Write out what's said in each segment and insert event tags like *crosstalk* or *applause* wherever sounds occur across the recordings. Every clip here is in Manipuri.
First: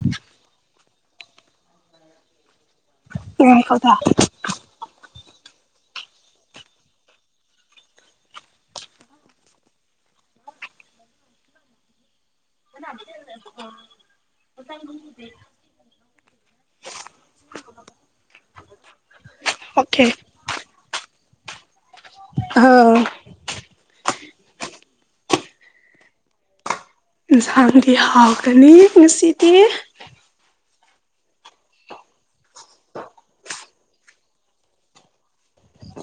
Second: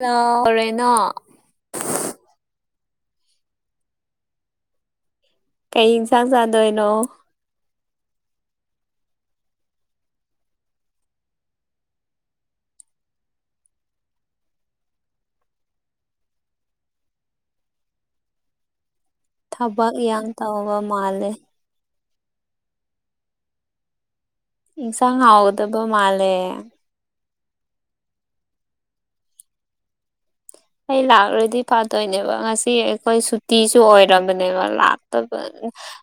ꯍꯔꯦꯅ ꯎꯝ ꯍꯗ ꯀꯩ ꯌꯦꯟꯁꯥꯡ ꯆꯥꯗꯣꯏꯅꯣ ꯎꯗꯤ ꯊꯕꯛ ꯑꯣꯀꯦ ꯌꯥꯡ ꯇꯧꯕ ꯃꯥꯜꯂꯦ ꯑꯥ ꯏꯁꯉ ꯍꯥꯎꯗꯕ ꯃꯥꯂꯦ ꯏꯟꯁꯥꯡꯗꯤ ꯍꯥꯎꯒꯅꯤ ꯉꯁꯤꯗꯤ ꯑꯩ ꯂꯥꯛꯔꯣꯏꯗꯤ ꯐꯥꯗꯣꯏꯅꯦꯕ ꯉꯁꯤ ꯑꯩꯈꯣꯏ ꯁꯨꯇꯤꯁꯨ ꯑꯣꯏꯝꯕꯅꯦꯕ ꯂꯥꯛꯇꯕ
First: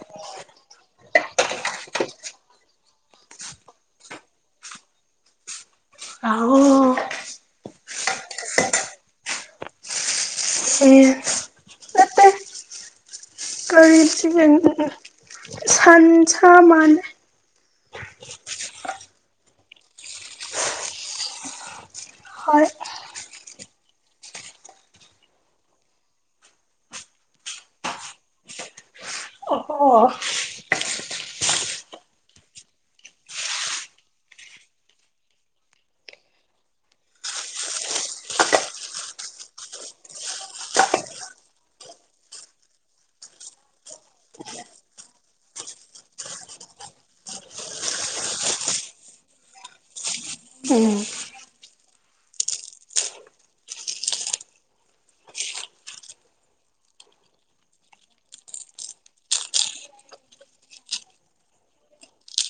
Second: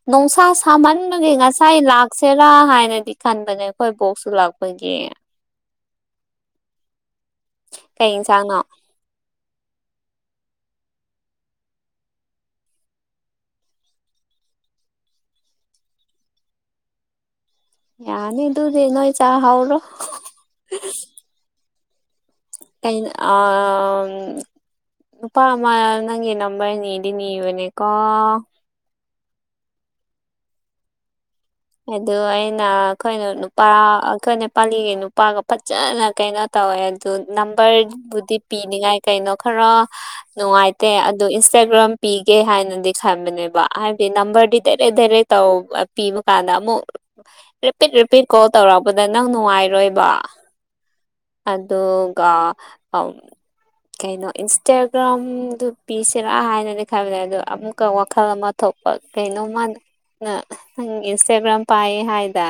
ꯅꯨꯡꯁꯥ ꯁꯥꯃꯟꯕꯒꯤ ꯉꯁꯥꯏ ꯂꯥꯛꯁꯦꯔꯥ ꯍꯥꯏꯅꯗꯤ ꯈꯟꯕꯅꯦ ꯑꯩꯈꯣꯏ ꯕꯣꯛꯁꯨ ꯂꯥꯛꯄ ꯑꯩꯒꯤꯦ ꯑꯥꯎ ꯀꯩ ꯆꯥꯡꯉꯣ ꯑꯦ ꯁꯤ ꯎꯝ ꯎ ꯁꯟꯁꯥ ꯃꯥꯅꯦ ꯌꯥꯅꯤ ꯑꯗꯨꯗꯤ ꯅꯣꯣꯏ ꯆꯥ ꯍꯧ꯭ꯔꯣ ꯍꯣꯏ ꯀ ꯑ ꯄꯥ ꯑꯃ ꯅꯪꯦ ꯅꯝꯕꯔꯅꯤꯅꯤ ꯏꯅꯦꯀꯣ ꯑꯣ ꯑꯗꯨ ꯑꯩꯅ ꯑꯩꯈꯣꯏꯅ ꯅꯨꯄꯥ ꯑꯩꯈꯣꯏ ꯅꯦꯄꯥꯂꯤꯒꯤ ꯅꯨꯄꯥꯒ ꯐꯖꯅ ꯀꯩꯅꯣ ꯇꯧ ꯅꯝꯕꯕꯨꯗꯤ ꯄꯤꯉꯥꯏ ꯀꯩꯅꯣ ꯈ ꯅꯨꯡꯉꯥꯏꯇꯦ ꯭ꯔꯝ ꯄꯤꯒꯦ ꯍꯥꯏꯅꯗꯤ ꯈꯟꯕꯅꯦꯕ ꯍꯥꯏꯕꯗꯤ ꯅꯝꯕꯔꯗꯤ ꯦꯔꯦ ꯗꯥꯦꯔꯦ ꯇ ꯄ ꯀꯥꯟꯗ ꯑꯃꯨꯛ ꯔꯤꯄꯤꯠ ꯔꯤꯄꯤꯠ ꯀꯣꯜ ꯇꯧꯔꯛꯄꯗ ꯅꯪ ꯅꯨꯡꯉꯥꯏꯔꯣꯏꯕ ꯎꯝ ꯑꯗꯨꯗꯒ ꯑ ꯀꯩꯅꯣ ꯏꯟꯁꯇꯥꯒ꯭ꯔꯥꯝꯗꯨ ꯄꯤꯁꯤꯔꯥ ꯍꯥꯏꯅꯗꯤ ꯈꯕꯅꯦ ꯑꯗꯣ ꯑꯃꯨꯛꯀ ꯋꯥꯈꯜ ꯑꯃ ꯊꯣꯛ ꯇꯣꯞꯄ ꯀꯩꯅꯣꯃ ꯅꯪ ꯏꯟꯁꯇꯒ꯭ꯔꯥꯝ ꯄꯥꯏ ꯍꯥꯏꯗꯥ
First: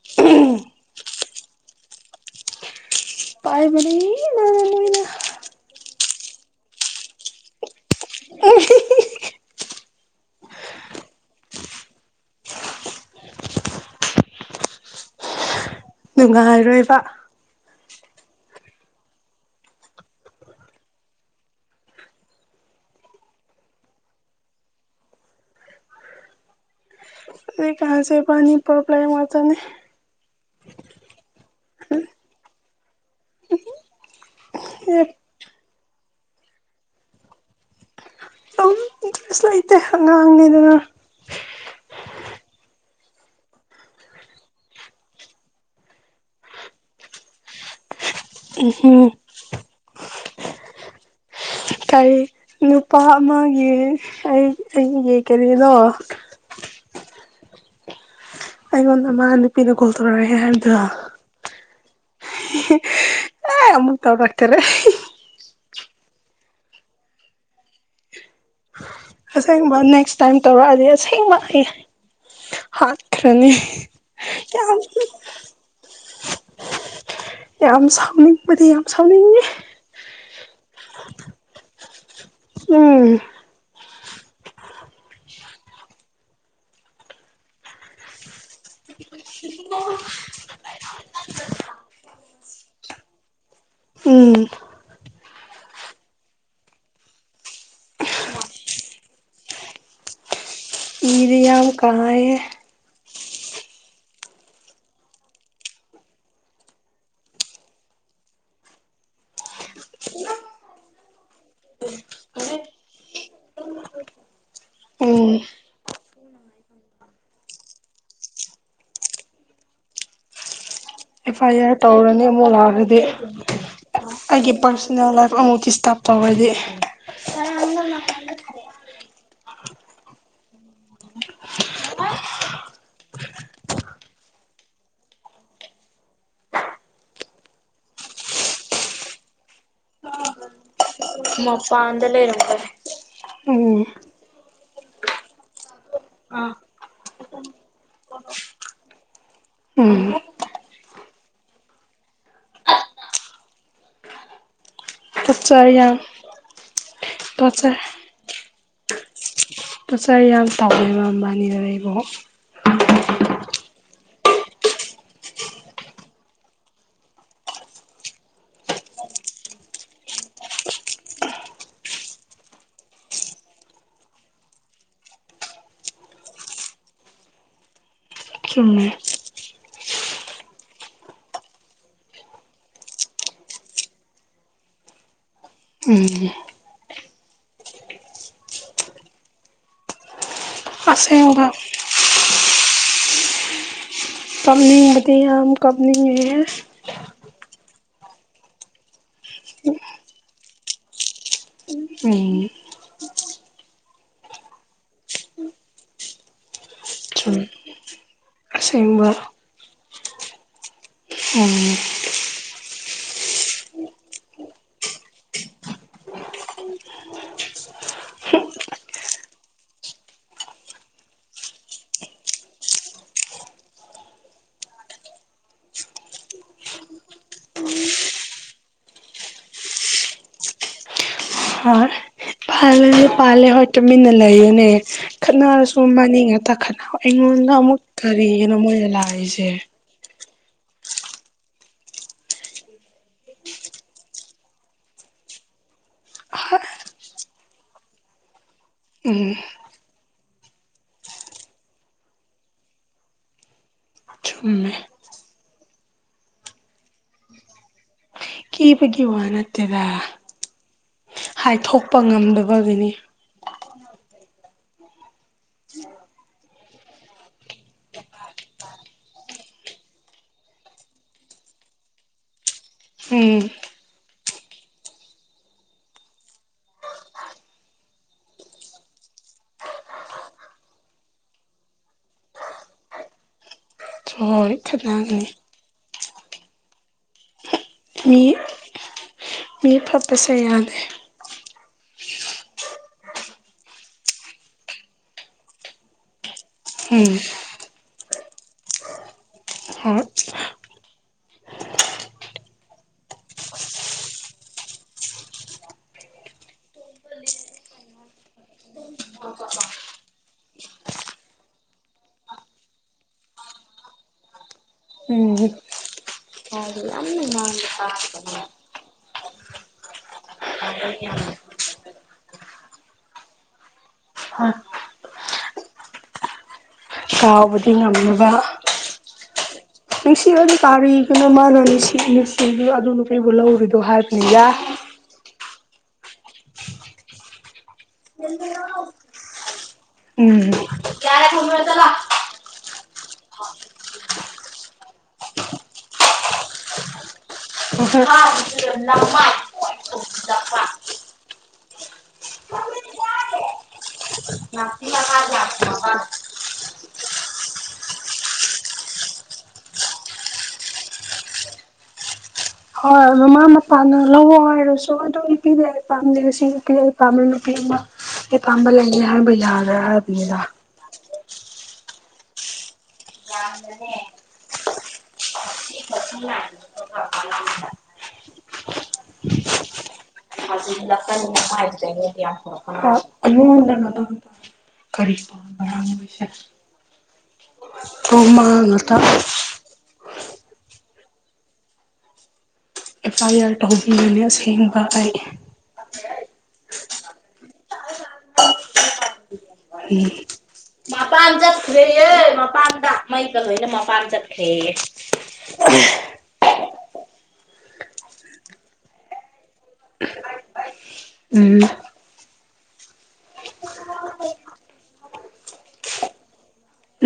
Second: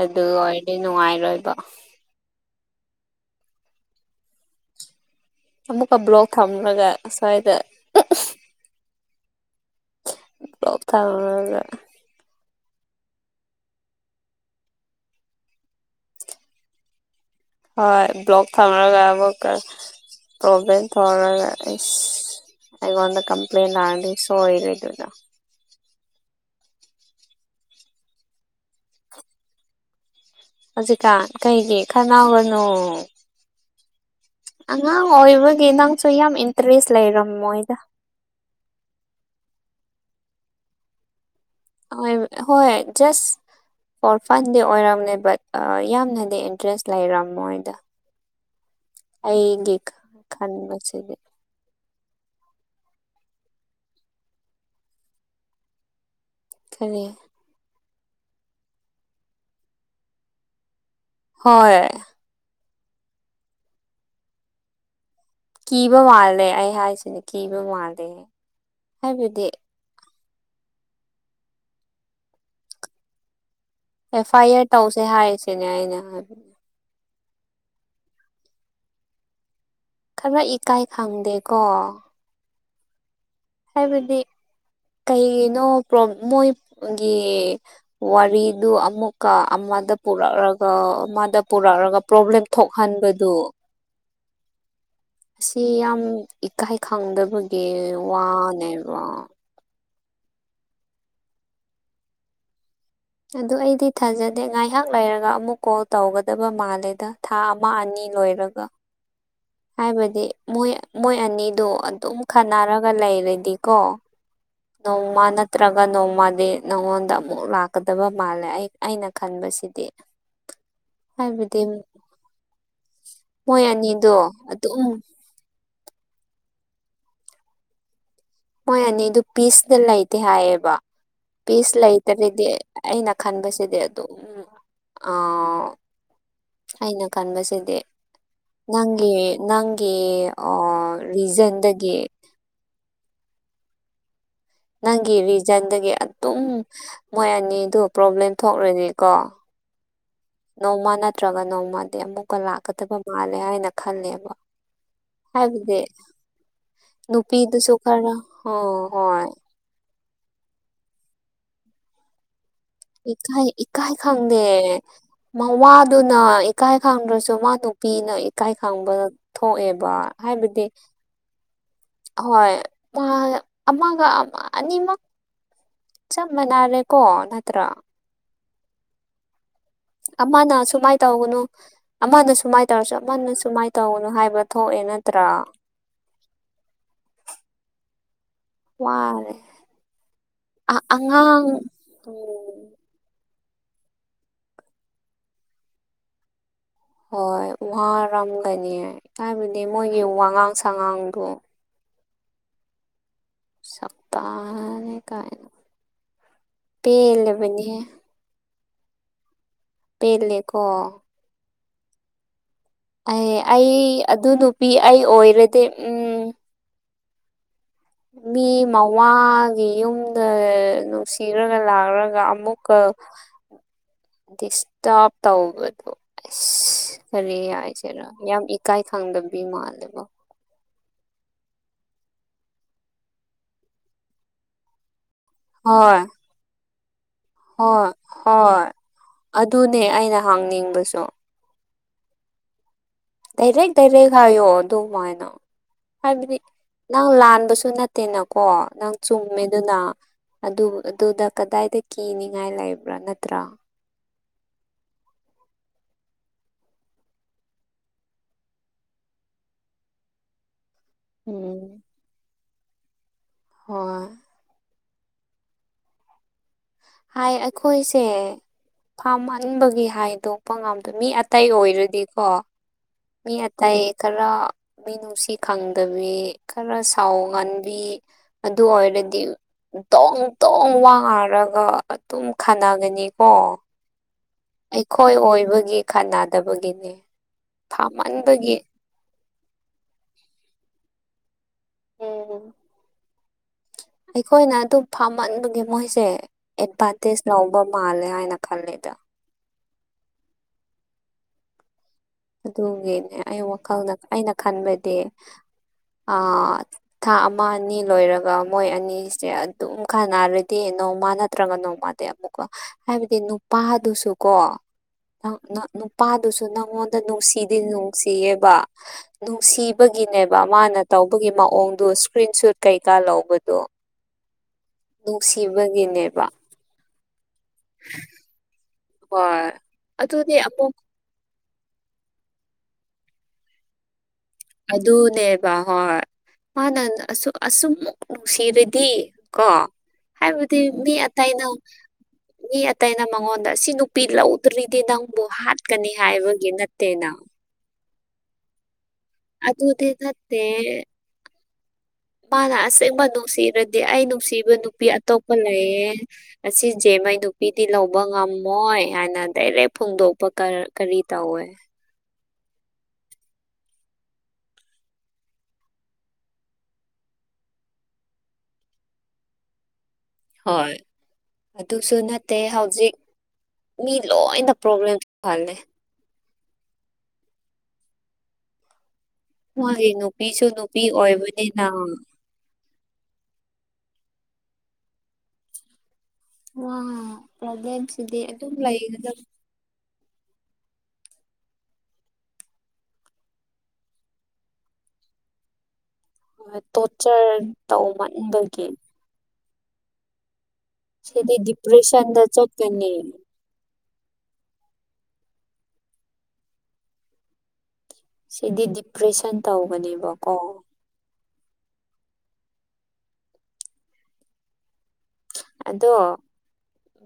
ꯑꯗꯨ ꯎꯝ ꯑꯣꯏꯔꯗꯤ ꯅꯨꯡꯉꯥꯏꯔꯣꯏꯕ ꯄꯥꯏꯕ ꯑꯃꯨꯛꯀ ꯕ꯭ꯂꯣꯛ ꯊꯝꯂꯒ ꯁꯁ꯭ꯋꯥꯏꯗ ꯅꯣꯏꯅ ꯊꯥ ꯅꯨꯡꯉꯥꯏꯔꯣꯏꯕ ꯍꯣꯏ ꯕ꯭ꯂꯣꯛ ꯊꯝꯔꯒ ꯑꯃꯨꯛꯀ ꯄ꯭ꯔꯣꯕ꯭ꯂꯦꯝ ꯊꯣꯛꯧꯔꯒ ꯑꯁ ꯑꯩꯣꯟꯗ ꯀꯝꯄ꯭ꯂꯦꯟ ꯑꯗꯤ ꯁꯣ ꯏ ꯑꯗꯨꯒ ꯑ ꯀꯥꯁꯦꯕꯅꯤ ꯄꯣꯕꯂꯦꯝꯅꯦ ꯍꯧꯖꯤꯛꯀꯥꯟ ꯀꯩꯒꯤ ꯈꯅꯥꯎꯒꯅꯨ ꯑꯉꯥꯡ ꯑꯣꯏꯕꯒꯤ ꯅꯪꯁꯨ ꯌꯥꯝ ꯏꯟꯇꯔꯦꯁ ꯂꯩꯔꯝ ꯃꯣꯏꯗ *unintelligible* ꯏꯪꯁ ꯂꯩꯇꯦ ꯑꯉꯥꯡꯅꯤꯗꯅ ꯍꯣꯏ ꯁ ꯑꯣ ꯐꯟꯗꯤ ꯑꯣꯏꯔꯝꯃꯦ ꯕꯠ ꯌꯥꯝꯅꯗꯤ ꯏꯟꯇꯔꯦꯁ ꯂꯩꯔꯝ ꯃꯣꯏꯗ ꯍꯝ ꯈꯅꯤ ꯃꯁꯒꯤ ꯀꯔꯤ ꯅꯨꯄꯥ ꯑꯃꯒꯤ ꯑꯩ ꯑꯩꯒꯤ ꯀꯔꯤꯅꯣ ꯈꯅꯤ ꯑꯩꯉꯣꯟ ꯅ ꯃꯥ ꯅꯨꯄꯤꯤꯅ ꯀꯣꯜ ꯇꯣꯔꯔꯦ ꯍꯥꯏꯔꯗ ꯍꯣꯏ ꯑ ꯑꯃꯨꯛꯇ ꯇꯥꯛꯇꯔꯦ ꯀꯤꯕ ꯃꯥꯜꯂꯦ ꯑꯩ ꯍꯥꯏꯁꯤꯅꯦ ꯀꯤꯕ ꯃꯥꯜꯂꯦ ꯍꯥꯏꯕꯗꯤ ꯑꯁꯦꯡꯕ ꯅꯦꯛꯁ ꯇꯥꯏꯝ ꯇꯧꯔꯛꯑꯗꯤ ꯑꯁꯦꯡꯕ ꯑꯩ ꯍꯥꯠꯈ꯭ꯔꯅꯤ ꯑꯦꯐ ꯑꯥꯏ ꯑꯥꯔ ꯌꯥꯝ ꯇꯧꯁꯦ ꯍꯥꯏꯔꯤꯁꯤꯅꯦ ꯑꯩꯅ ꯍꯥꯏꯕꯅꯦ ꯌꯥꯝ ꯁꯥꯎꯅꯤꯡꯕꯗꯤ ꯌꯥꯝ ꯁꯥꯎꯅꯤꯡꯉꯤ ꯈꯔ ꯏꯀꯥꯏ ꯈꯪꯗꯦꯀꯣ ꯎꯝ ꯍꯥꯏꯕꯗꯤ ꯀꯅꯣ ꯃꯣꯏꯒꯤ ꯋꯥꯔꯤ ꯑꯗꯨ ꯑꯃꯨꯛꯀ ꯑꯃꯗ ꯄꯨꯔꯛꯑꯒ ꯑꯃꯗ ꯄꯨꯔꯛꯑꯒ ꯄ꯭ꯔꯣꯕ꯭ꯂꯦꯝ ꯊꯣꯛꯍꯟꯕꯗꯨ ꯎꯝ ꯁꯤ ꯌꯥꯝ ꯏꯀꯥꯏ ꯈꯪꯗꯕꯒꯤ ꯋꯥꯅꯦꯕ ꯏꯔꯤꯌꯥꯌꯥꯝ ꯀꯌꯦꯦ ꯑꯗꯨ ꯑꯩꯗꯤ ꯊꯥꯖꯗꯦ ꯉꯥꯏꯍꯥꯛ ꯂꯩꯔꯒ ꯑꯃꯨꯛ ꯀꯣꯜ ꯇꯧꯒꯗꯕ ꯃꯥꯜꯂꯦꯗ ꯊꯥ ꯑꯃ ꯑꯅꯤ ꯂꯣꯏꯔꯒ ꯍꯥꯏꯕꯗꯤ ꯃꯣꯏ ꯃꯣꯏ ꯑꯅꯤꯗꯣ ꯑꯗꯨꯝ ꯈꯟꯅꯔꯒ ꯂꯩꯔꯗꯤꯀꯣ ꯅꯣꯡꯃ ꯎꯝ ꯅꯠꯇ꯭ꯔꯒ ꯅꯣꯡꯃꯗꯤ ꯅꯉꯣꯟꯗ ꯑꯃꯨꯛ ꯂꯥꯛꯀꯗꯕ ꯃꯥꯜꯂꯦ ꯑꯩ ꯑꯩꯅ ꯈꯟꯕ ꯃꯁꯤꯁꯤꯗꯤ ꯑꯦꯐ ꯑꯥꯏ ꯑꯥꯔ ꯇꯧꯔꯅꯤ ꯑꯃꯨꯛ ꯂꯥꯛꯑꯒꯗꯤ ꯃꯣꯏ ꯑꯅꯤꯗꯣ ꯑꯩꯒꯤ ꯑꯗꯨꯝ ꯄꯥꯔꯁꯣꯅꯦꯜ ꯂꯥꯏꯐ ꯑꯃꯨꯛ ꯗꯤꯁꯇꯥꯔꯕ ꯇꯧꯔꯗꯤ ꯃꯣꯏ ꯑꯅꯤ ꯑꯗꯨ ꯄꯤꯁꯇ ꯂꯩꯇꯦ ꯍꯥꯏꯌꯦꯕ ꯄꯤꯁ ꯂꯩꯇꯔꯤꯗꯤ ꯑꯩꯅ ꯈꯟꯕꯁꯤꯗꯤ ꯑꯗꯨ ꯎꯝ ꯑ ꯑꯩꯅ ꯈꯟꯕꯁꯤꯗꯤ ꯅꯪꯒꯤ ꯅꯪꯒꯤ ꯑꯣ ꯎꯄꯥꯗ ꯂꯩꯔꯃꯦꯔꯦ ꯎꯝ ꯅꯪꯒꯤ ꯔꯤꯖꯟꯗꯒꯤ ꯑꯗꯨꯝ ꯃꯣꯏ ꯑꯅꯤꯗꯨ ꯄ꯭ꯔꯣꯕ꯭ꯂꯦꯝ ꯊꯣꯛꯂꯣꯏꯅꯤꯀꯣ ꯎꯝ ꯅꯣꯡꯃ ꯅꯠꯇ꯭ꯔꯒ ꯅꯣꯡꯃꯗꯤ ꯑꯃꯨꯛꯀ ꯂꯥꯛꯀꯗꯕ ꯃꯥꯜꯂꯦ ꯍꯥꯏꯅ ꯈꯜꯂꯦꯕ ꯇꯣꯔꯆꯔ ꯍꯥꯏꯕꯗꯤ ꯌꯥꯝ ꯅꯨꯄꯤꯗ ꯁꯣ ꯇꯣꯔꯆꯔ ꯈꯔ ꯍ ꯍꯣꯏ ꯄꯁꯥꯏ ꯌꯥꯝ ꯇꯧꯃꯦꯦꯕꯕꯥꯅꯤꯗ ꯑꯩꯕꯨꯣ ꯏꯀ ꯏꯀꯥꯏ ꯈꯪꯗꯦ ꯃꯋꯥꯗꯨꯅ ꯏꯀꯥꯏ ꯈꯪꯗ꯭ꯔꯁꯨ ꯃꯥ ꯅꯨꯄꯤꯅ ꯏꯀꯥꯏ ꯈꯪꯕ ꯊꯣꯛꯑꯦꯕ ꯍꯥꯏꯕꯗꯤ ꯍꯣꯏ ꯑꯃꯒ ꯑꯃ ꯑꯅꯤꯃꯛ ꯆ ꯃꯅꯥꯔꯦ ꯀꯣ ꯅ ꯅꯠꯇ꯭ꯔ ꯆꯨꯝꯃꯦ ꯑꯃꯅ ꯁꯨꯃꯥꯏꯅ ꯇꯧꯒꯅꯨ ꯑꯃꯅ ꯁꯨꯃꯥꯏꯅ ꯇꯧꯔꯁꯨ ꯑꯃꯅ ꯁꯨꯃꯥꯏꯅ ꯇꯧꯒꯅꯨ ꯍꯥꯏꯕ ꯊꯣꯛꯑꯦ ꯌꯦꯅꯠꯇ꯭ꯔꯥ ꯎꯝ ꯋꯥꯥꯏ ꯑ ꯑꯉꯥꯡ ꯑꯁꯦꯡꯕ ꯎ ꯀꯞꯅꯤꯡꯕꯗꯤ ꯌꯥꯝ ꯀꯞꯅꯤꯡꯉꯦ ꯍꯣꯏ ꯎꯍꯔꯝꯒꯅꯤ ꯍꯥꯏꯕꯗꯤ ꯃꯣꯏꯒꯤ ꯋꯥꯉꯥꯡ ꯁꯥꯉꯥꯡꯗꯣ ꯎꯝ ꯁꯄ ꯀꯅ ꯄꯂꯕꯅꯤꯍꯦ ꯁꯕ ꯄꯦꯂꯦꯀꯣ ꯎꯝ ꯑꯦ ꯑꯩ ꯑꯗꯨ ꯅꯨꯄꯤ ꯑꯩ ꯑꯣꯏꯔꯗꯤ ꯎꯝ ꯃꯤ ꯃꯋꯥꯒꯤ ꯌꯨꯝꯗ ꯅꯨꯡꯁꯤꯔꯒ ꯂꯥꯛꯔꯒ ꯑꯃꯨꯛꯀ *unintelligible* ꯗꯤꯁꯇꯥꯔꯕ ꯇꯧꯕꯗꯣ ꯑꯁ ꯀꯔꯤ ꯍꯥꯏꯁꯤꯦꯔꯥ ꯌꯥꯝ ꯏꯀꯥꯏ ꯈꯪꯗꯕꯤ ꯃꯥꯜꯗꯕ ꯑꯗꯨ ꯄꯥꯜꯂꯦ ꯍꯣꯏ ꯇꯨꯃꯤꯟꯅ ꯂꯩꯌꯨꯅꯦ ꯈꯠꯅꯔꯁꯨ ꯍꯣꯏ ꯃꯅꯤꯡ ꯉꯇ ꯈꯠꯅ ꯑꯩꯉꯣꯟꯗ ꯑꯃꯨꯛ ꯍꯣꯏ ꯀꯔꯤꯒꯤꯅꯣ ꯃꯣꯏꯗ ꯂꯥꯛꯏꯁꯦ ꯍꯥꯡꯅꯤꯡꯕꯁꯨ ꯗꯥꯏꯔꯦꯛ ꯗꯥꯏꯔꯦꯛ ꯍꯥꯏꯌꯣ ꯑꯗꯨ ꯍꯥꯏꯅ ꯍꯥꯏꯕꯗꯤ ꯅꯪ ꯂꯥꯟꯕꯁꯨ ꯅꯠꯇꯦꯅꯀꯣ ꯅꯪ ꯎꯝ ꯆꯨꯝꯃꯦꯗꯨꯅ ꯑꯗꯨꯗ ꯀꯗꯥꯏꯗ ꯀꯤꯅꯤꯉꯥꯏ ꯂꯩꯕ꯭ꯔꯥ ꯅꯠꯇ꯭ꯔꯥ ꯆꯨꯝꯃꯦ ꯀꯤꯕꯒꯤ ꯋꯥ ꯅꯠꯇꯦꯗ ꯎꯝ ꯍꯥꯏꯊꯣꯛꯄ ꯉꯝꯗꯕ ꯒꯅꯤ *inaudible* ꯍꯣꯏ ꯍꯥꯏ ꯑꯩꯈꯣꯏꯁꯦ ꯐꯥꯝꯍꯟꯕꯒꯤ ꯍꯥꯏꯗꯣꯛꯄ ꯉꯝꯗꯣꯏ ꯃꯤ ꯑꯇꯩ ꯑꯣꯏꯔꯗꯤꯀꯣ ꯌꯦ ꯎꯝ ꯑ ꯇꯌꯦ ꯈꯔ ꯃꯤꯅꯨꯡꯁꯤ ꯈꯪꯗꯕꯤ ꯈꯔ ꯁꯥꯎ ꯉꯟꯕꯤ ꯑꯗꯨ ꯑꯣꯏꯔ ꯗꯤ ꯇꯣꯡ ꯇꯣꯡ ꯋꯥꯡꯉꯔꯒ ꯑꯗꯨꯝ ꯈꯥꯟꯅꯒꯅꯤꯀꯣ ꯍꯣꯏ ꯑꯩꯈꯣꯏ ꯈꯠꯅꯒꯅꯤ ꯑꯣꯏꯕꯒꯤ ꯈꯥꯟꯅꯗꯕꯒꯤꯅꯦ ꯃꯤ ꯊꯃꯟꯕꯒꯤ ꯃꯤ ꯄꯄꯌꯥꯗꯦ ꯎꯝ ꯑꯩꯈꯣꯏꯅ ꯑꯗꯨꯝ ꯐꯥꯝꯃꯟꯕꯒꯤ ꯃꯣꯏꯁꯦ ꯎꯝ ꯑꯦꯠꯚꯥꯟꯇꯦꯖ ꯂꯧꯕ ꯃꯥꯜꯂꯦ ꯍꯥꯏꯅ ꯈꯜꯂꯦꯗ ꯍꯣꯏ ꯑꯗꯨꯒꯤꯅꯦ ꯑꯩ ꯋꯥꯈꯜꯅ ꯑꯩꯅ ꯈꯟꯕꯗꯤ ꯊꯥ ꯑꯃ ꯑꯅꯤ ꯂꯣꯏꯔꯒ ꯃꯣꯏ ꯑꯅꯤꯁꯦ ꯑꯗꯨꯝ ꯈꯥꯟꯅꯔꯗꯤꯦ ꯅꯣꯡꯃꯥ ꯅꯠꯇ꯭ꯔꯒ ꯅꯣꯡꯃꯗꯤ ꯑꯃꯨꯛꯀ ꯍꯥꯏꯕꯗꯤ ꯅꯨꯄꯥ ꯑꯗꯨꯁꯨ ꯀꯣ ꯎꯝ ꯄꯥꯥ ꯑꯗꯨꯁꯨ ꯅ ꯏꯁꯥꯁꯦ ꯅ ꯌꯥꯝꯅ ꯅꯨꯡꯁꯤꯗꯤ ꯉꯥꯡꯕ ꯇꯥꯗꯅ ꯅꯨꯡꯁꯤꯌꯦꯕ ꯅꯨꯡꯁꯤꯕꯒꯤꯅꯦꯕ ꯃꯥꯅ ꯇꯧꯕꯒꯤ ꯃꯑꯣꯡꯗ ꯏꯁꯀ꯭ꯔꯤꯟ ꯁꯨꯠ ꯀꯩꯀꯥ ꯂꯧꯕꯗꯣ ꯅꯨꯡꯁꯤꯕꯒꯤꯅꯦꯕ ꯀꯥꯎꯕꯗꯤ ꯉꯝꯅꯕ ꯍꯣꯏ ꯅꯨꯡꯁꯤꯠ ꯑꯗꯨꯗꯤ ꯑꯗꯨ ꯑꯃꯨꯛ ꯀꯥꯔꯤꯒꯅ ꯃꯥꯅꯁꯤ ꯅꯨꯡꯁꯤꯕ ꯑꯗꯨꯅ ꯀꯕꯨ ꯂꯧꯔꯤꯗꯣ ꯍꯥꯏꯕ ꯑꯗꯅꯦꯦ ꯕꯥ ꯍꯣꯏ ꯃꯥꯅ ꯑꯁꯨꯨꯝꯛ ꯅꯨꯡꯁꯤꯔꯗꯤ ꯀꯣ ꯎꯝ ꯍꯥꯏꯕꯗꯤ ꯃꯤ ꯌꯥꯔꯦ ꯑꯇꯩ ꯑꯅ ꯊꯝꯃꯨꯔꯣ ꯃꯤ ꯑꯇꯩꯩꯅ ꯃꯉꯣꯟꯗ ꯁꯤ ꯅꯨꯄꯤ ꯂꯧꯗ꯭ꯔꯤꯗꯤ ꯅꯪꯕꯨ ꯍꯥꯠꯀꯅꯤ ꯍꯥꯏꯕꯒꯤ ꯅꯠꯇꯦꯅꯪ ꯎ *inaudible* ꯑꯗ ꯑꯗꯤ ꯆꯠꯇꯦ ꯃꯥꯅ ꯑꯁꯦꯡꯕ ꯅꯨꯡꯁꯤꯔꯗꯤ ꯑꯩ ꯅꯨꯡꯁꯤꯕ ꯅꯨꯄꯤ ꯑꯇꯣꯞꯄ ꯂꯩꯌꯦ ꯑꯁꯤ ꯖꯦ ꯃꯩ ꯅꯨꯄꯤꯗꯤ ꯂꯧꯕ ꯉꯝꯃꯣꯏ ꯍꯥꯏꯅ ꯗꯥꯏꯔꯦꯛ ꯐꯣꯡꯗꯣꯛꯄ ꯀꯔꯤ ꯇꯧꯋꯦ ꯍꯣꯏ ꯃꯃꯥ ꯃꯄꯥꯅ ꯂꯧ ꯍꯥꯏꯔꯁꯨ ꯑꯗꯨꯣ ꯅꯨꯄꯤꯗꯤ ꯑꯩ ꯄꯥꯝꯗꯦ ꯉꯁꯤ ꯅꯨꯄꯤꯗꯤ ꯑꯩ ꯄꯥꯝꯃꯦ ꯅꯨꯄꯤ ꯄꯥꯡꯝꯕ ꯂꯥꯏꯦ ꯍꯥꯏ ꯩꯖꯥꯗ ꯍꯥꯏ ꯄꯤ ꯍꯣꯏ ꯑꯗꯨꯁꯨ ꯅꯠꯇꯦ ꯍꯧꯖꯤꯛ ꯌꯥꯝꯅꯅꯦ ꯃꯤ ꯂꯣꯏꯅ ꯄ꯭ꯔꯣꯕ꯭ꯂꯦꯝꯁꯨꯍꯜꯂꯦ ꯁꯤ ꯀꯛꯆꯤꯡ ꯂꯥꯏꯟꯗ ꯄꯨꯔꯛꯄ ꯂꯝꯗ ꯍꯣꯏ ꯃꯥ ꯂ ꯍꯥꯏ ꯆꯦꯔ ꯑꯔꯤ ꯐ ꯋꯥ *inaudible* ꯄ꯭ꯔꯣꯕ꯭ꯂꯦꯝꯁꯤꯗꯤ ꯑꯗꯨꯝ ꯀꯣꯃꯥꯡꯅꯇ ꯂꯩꯒꯗꯕ ꯑꯦꯐ ꯑꯥꯏ ꯑꯥꯔ ꯇꯧꯕꯤꯔꯅꯦ ꯑꯁꯦꯡꯕ ꯑꯩ ꯍ ꯇꯣꯔꯆꯔ ꯇꯧ ꯃꯠꯅꯤꯡꯕꯒꯤ ꯃꯥ ꯁꯤꯗꯤ ꯄꯥꯟꯖ ꯊꯦ ꯗꯤꯄ꯭ꯔꯦꯁꯟꯗ ꯃꯥ ꯄꯥꯟꯗ ꯆꯠꯀꯅꯤ ꯃꯩꯀꯅ ꯃꯥ ꯄ ꯆꯠꯈꯦ ꯁꯤꯗꯤ ꯗꯤꯄ꯭ꯔꯦꯁꯟ ꯇꯧꯕꯅꯦꯕꯀꯣ ꯎꯝ *inaudible*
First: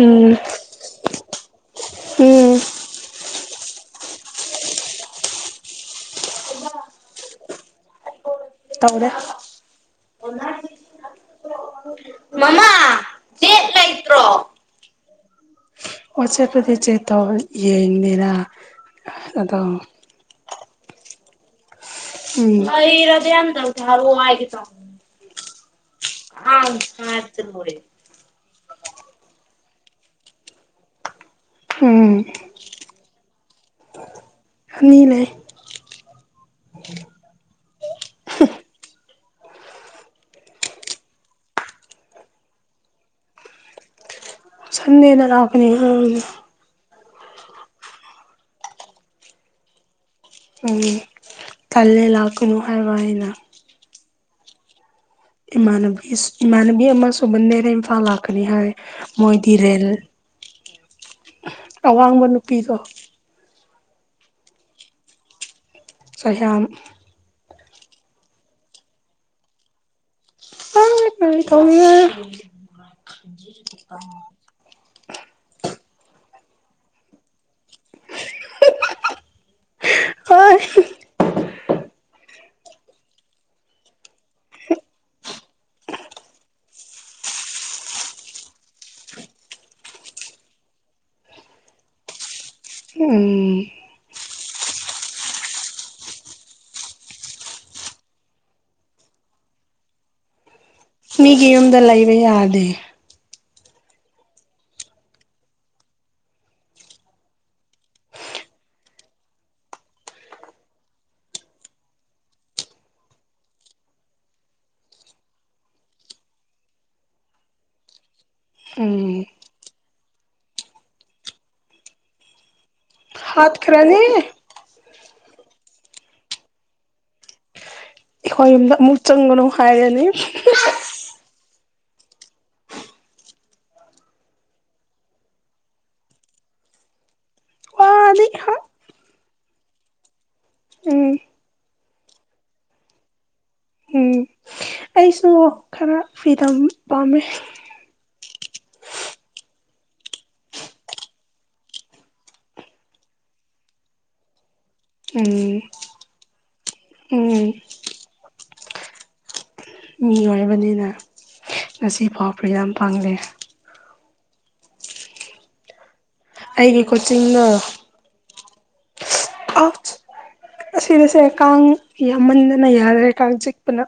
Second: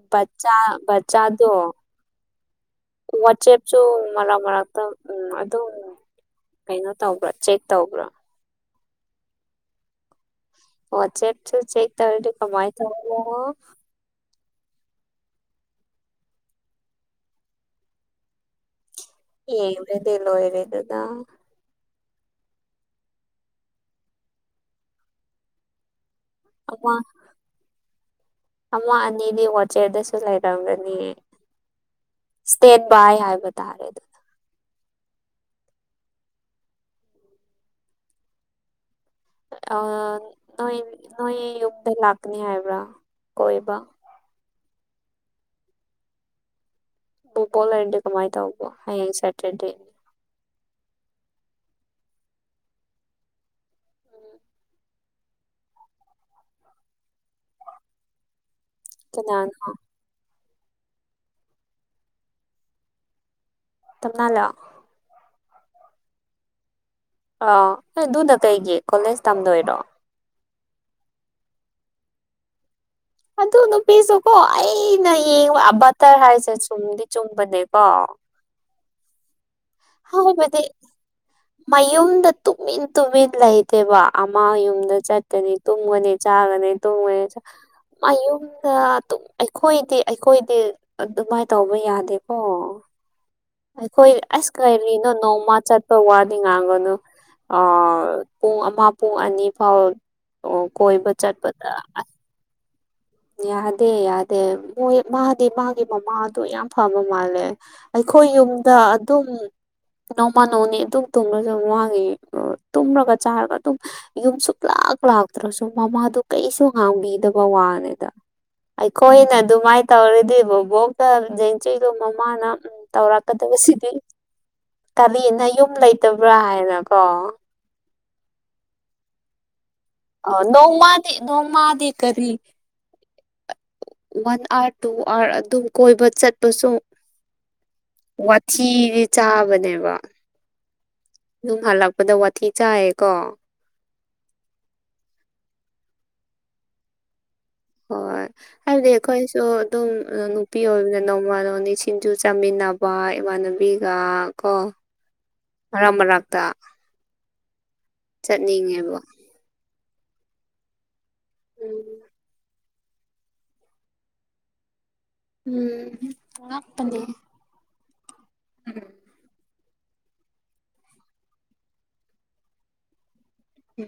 ꯎꯝ ꯎꯝ ꯋꯥꯆꯦꯞꯁꯨ ꯃꯔꯛ ꯃꯔꯛꯇ ꯎꯝ ꯑꯗꯨ ꯀꯩꯅꯣ ꯇꯧꯕ꯭ꯔꯥ ꯆꯦꯛ ꯇꯧꯕ꯭ꯔꯥ ꯇꯧꯗ ꯑꯣ ꯆꯦꯞꯁꯨ ꯆꯩ ꯇꯧ ꯃꯃꯥ ꯀꯃꯥꯏ ꯇ ꯅꯦꯠ ꯑꯣꯆꯦꯄꯗꯤ ꯆꯦ ꯌꯦ ꯃꯦꯔ ꯏꯗꯤ ꯂꯔꯦꯗꯗꯥ ꯍ ꯏꯔꯗꯤ ꯌꯥꯗ ꯍ ꯍꯥꯏꯒꯦ ꯇ ꯑꯃ ꯑ ꯇꯣ ꯑꯃ ꯑꯅꯤꯗꯤ ꯋꯥꯆꯦꯔꯗꯁꯨ ꯂꯩꯔꯝꯒꯅꯤ ꯎꯝ ꯏꯁꯇꯦꯠ ꯕꯥꯏ ꯍꯥꯏꯕ ꯇꯥꯔꯦ ꯑꯗꯨ ꯅꯤ ꯂꯩꯦ ꯑ ꯅꯣꯏ ꯅꯣꯏ ꯌꯨꯝꯗ ꯂꯥꯛꯀꯅꯤ ꯍꯥꯏꯕ꯭ꯔꯥ ꯀꯣꯏꯕ ꯁꯟꯗꯦꯅ ꯂꯥꯛꯀꯅꯤ ꯑ ꯕꯨꯕꯣꯂꯔꯗꯤ ꯀꯃꯥꯏ ꯇꯧꯕꯧꯕꯣ ꯍꯌꯦꯡ ꯁꯦꯇꯔꯗꯦꯅꯤ ꯎꯝ ꯀꯂ ꯂꯥꯛꯀꯃ ꯑꯔꯋꯥꯥꯏꯅ ꯎꯝ ꯏꯃꯥꯟꯅꯕꯤ ꯏꯃꯥꯟꯅꯕꯤ ꯑꯃ ꯁꯨꯃꯟꯗꯔꯦ ꯏꯝꯐꯥꯜ ꯂꯥꯛꯀꯅꯤ ꯍꯥꯏ ꯀꯅꯥꯅꯣ ꯃꯣꯏꯗꯤꯔꯦꯜ ꯑꯋꯥꯡꯕ ꯅꯨꯨꯄꯤꯗ ꯇꯝꯅ ꯂ ꯁ ꯑꯥ ꯑꯗꯨꯅ ꯀꯩꯒꯤ ꯀꯣꯂꯦꯖ ꯇꯝꯗꯣꯏꯔꯣ ꯑ ꯊꯅꯤ ꯑꯗꯨ ꯅꯨꯄꯤꯁꯨ ꯀꯣ ꯑꯩꯅ ꯌꯦꯉ ꯑꯕꯥꯇꯔ ꯍꯥꯏꯁꯦ ꯁꯦ ꯁꯨꯝꯗꯤ ꯆꯨꯝꯕꯅꯦꯀꯣ ꯍꯕꯗꯤ ꯃꯌꯨꯝꯗ ꯇꯨꯝꯃꯤꯟ ꯇꯨꯝꯃꯤꯟ ꯂꯩꯇꯦꯕ ꯑꯃ ꯌꯨꯝꯗ ꯆꯠꯀꯅꯤ ꯇꯨꯝꯒꯅꯤ ꯆꯥꯒꯅꯤ ꯇꯨꯝꯒꯅꯤ ꯃꯌꯨꯝꯗ ꯑꯩꯈꯣꯏꯗꯤ ꯑꯩꯈꯣꯏꯗꯤ ꯑꯗꯨꯃꯥꯏꯅ ꯇꯧꯕ ꯌꯥꯗꯦꯀꯣ ꯎꯝ ꯑꯩꯈꯣꯏ ꯑꯁ ꯀꯔꯤꯅꯣ ꯅꯣꯡꯃ ꯆꯠꯄ ꯋꯥꯗꯤ ꯉꯥꯡꯒꯅꯨ ꯑ ꯄꯨꯡ ꯑꯃ ꯄꯨꯡ ꯑꯅꯤ ꯐꯥꯎ ꯀꯣꯏ ꯆꯠ ꯃꯤꯒꯤ ꯄ ꯌꯨꯝꯗ ꯂꯩꯕ ꯌꯥꯗꯦ ꯌꯥꯗꯦ ꯌꯥꯗꯦ ꯃꯣꯏ ꯃꯥꯗꯤ ꯃꯥꯒꯤ ꯃꯃꯥꯗꯣ ꯌꯥꯝ ꯐꯕ ꯃꯥꯜꯂꯦ ꯑꯩꯈꯣꯏ ꯌꯨꯝꯗ ꯑꯗꯨꯝ ꯅꯅꯥꯧ ꯃꯥꯅꯧꯅꯤ ꯑꯗꯨꯝ ꯇꯨꯝꯂꯁꯨ ꯃꯥꯒꯤ ꯇꯨꯝꯔꯒ ꯆꯥꯔꯒ ꯑꯗꯨꯝ ꯌꯨꯝ ꯁꯛꯂꯥ ꯄꯥꯛ ꯂꯥꯛꯇ꯭ꯔꯁꯨ ꯃꯃꯥꯗꯨ ꯀꯩꯁꯨ ꯍꯥꯡꯕꯤꯗꯕ ꯋꯥꯅꯦ ꯑ ꯎꯝ ꯑꯩꯈꯣꯏꯅ ꯑꯗꯨꯃꯥꯏꯅ ꯇꯧꯔꯗꯤ ꯕꯣꯕꯣꯛꯇ ꯡꯆꯗꯣ ꯃꯃꯥꯅ ꯎꯝ ꯇꯧꯔꯛꯀꯗꯕꯁꯤꯗꯤ ꯍꯥꯠꯈ꯭ꯔꯅꯤ ꯀꯕꯤꯅ ꯌꯨꯝ ꯂꯩꯇꯕ꯭ꯔꯥ ꯍꯥꯏꯅꯀꯣ ꯑꯩꯈꯣꯏ ꯌꯨꯝꯗ ꯑꯃꯨꯛ ꯆꯪꯒꯅꯨ ꯍꯥꯏꯔꯅꯤ ꯑ ꯅꯣꯡꯃꯗꯤ ꯅꯧ ꯃꯥꯗꯤ ꯀꯔꯤ ꯋꯥꯟ ꯑꯥꯋꯥꯔ ꯇꯨ ꯑꯥꯋꯥꯔ ꯑꯗꯨꯝ ꯀꯣꯏꯕ ꯆꯠꯄꯁꯨ ꯋꯥꯅꯤ ꯍꯥ ꯋꯥꯊꯤꯗꯤ ꯆꯥꯕꯅꯦꯕ ꯎꯝ ꯑꯗꯨꯝ ꯍꯜꯂꯛꯄꯗ ꯋꯥꯊꯤ ꯆꯥꯏꯌꯦꯀꯣ ꯎꯝ ꯑꯩꯁꯨ ꯈꯔ ꯐꯤꯗ ꯄꯥꯝꯃꯦ ꯍꯣꯏ ꯍꯥꯏꯕꯗꯤ ꯑꯩꯈꯣꯏꯁꯨ ꯑꯗꯨꯝ ꯅꯨꯄꯤ ꯑꯣꯏꯕꯅ ꯅꯣꯡꯃ ꯅꯣꯡꯅꯤ ꯁꯤꯡꯖꯨ ꯆꯥꯃꯤꯟꯅ ꯏꯅꯕ ꯏꯃꯥꯟꯅꯕꯤꯒ ꯀꯣ ꯎꯝ ꯃꯔꯔꯛ ꯃꯔꯛꯇ ꯎꯝ ꯅꯤꯡꯉꯕ ꯃꯤ ꯑꯣꯏꯕꯅꯤꯅ ꯎꯝ ꯉꯁꯤ ꯐꯥꯎ ꯐ꯭ ꯌꯥꯝ ꯄꯥꯡꯖꯦ ꯎꯝ ꯑꯩꯒꯤ ꯀꯣꯆꯤꯡꯅ ꯎ ꯑꯁꯤꯗꯁꯦ ꯀꯥꯡ ꯌꯥꯝꯃꯟꯗꯅ ꯌꯥꯔꯦ ꯀꯥꯡ ꯆꯤꯛꯄꯅ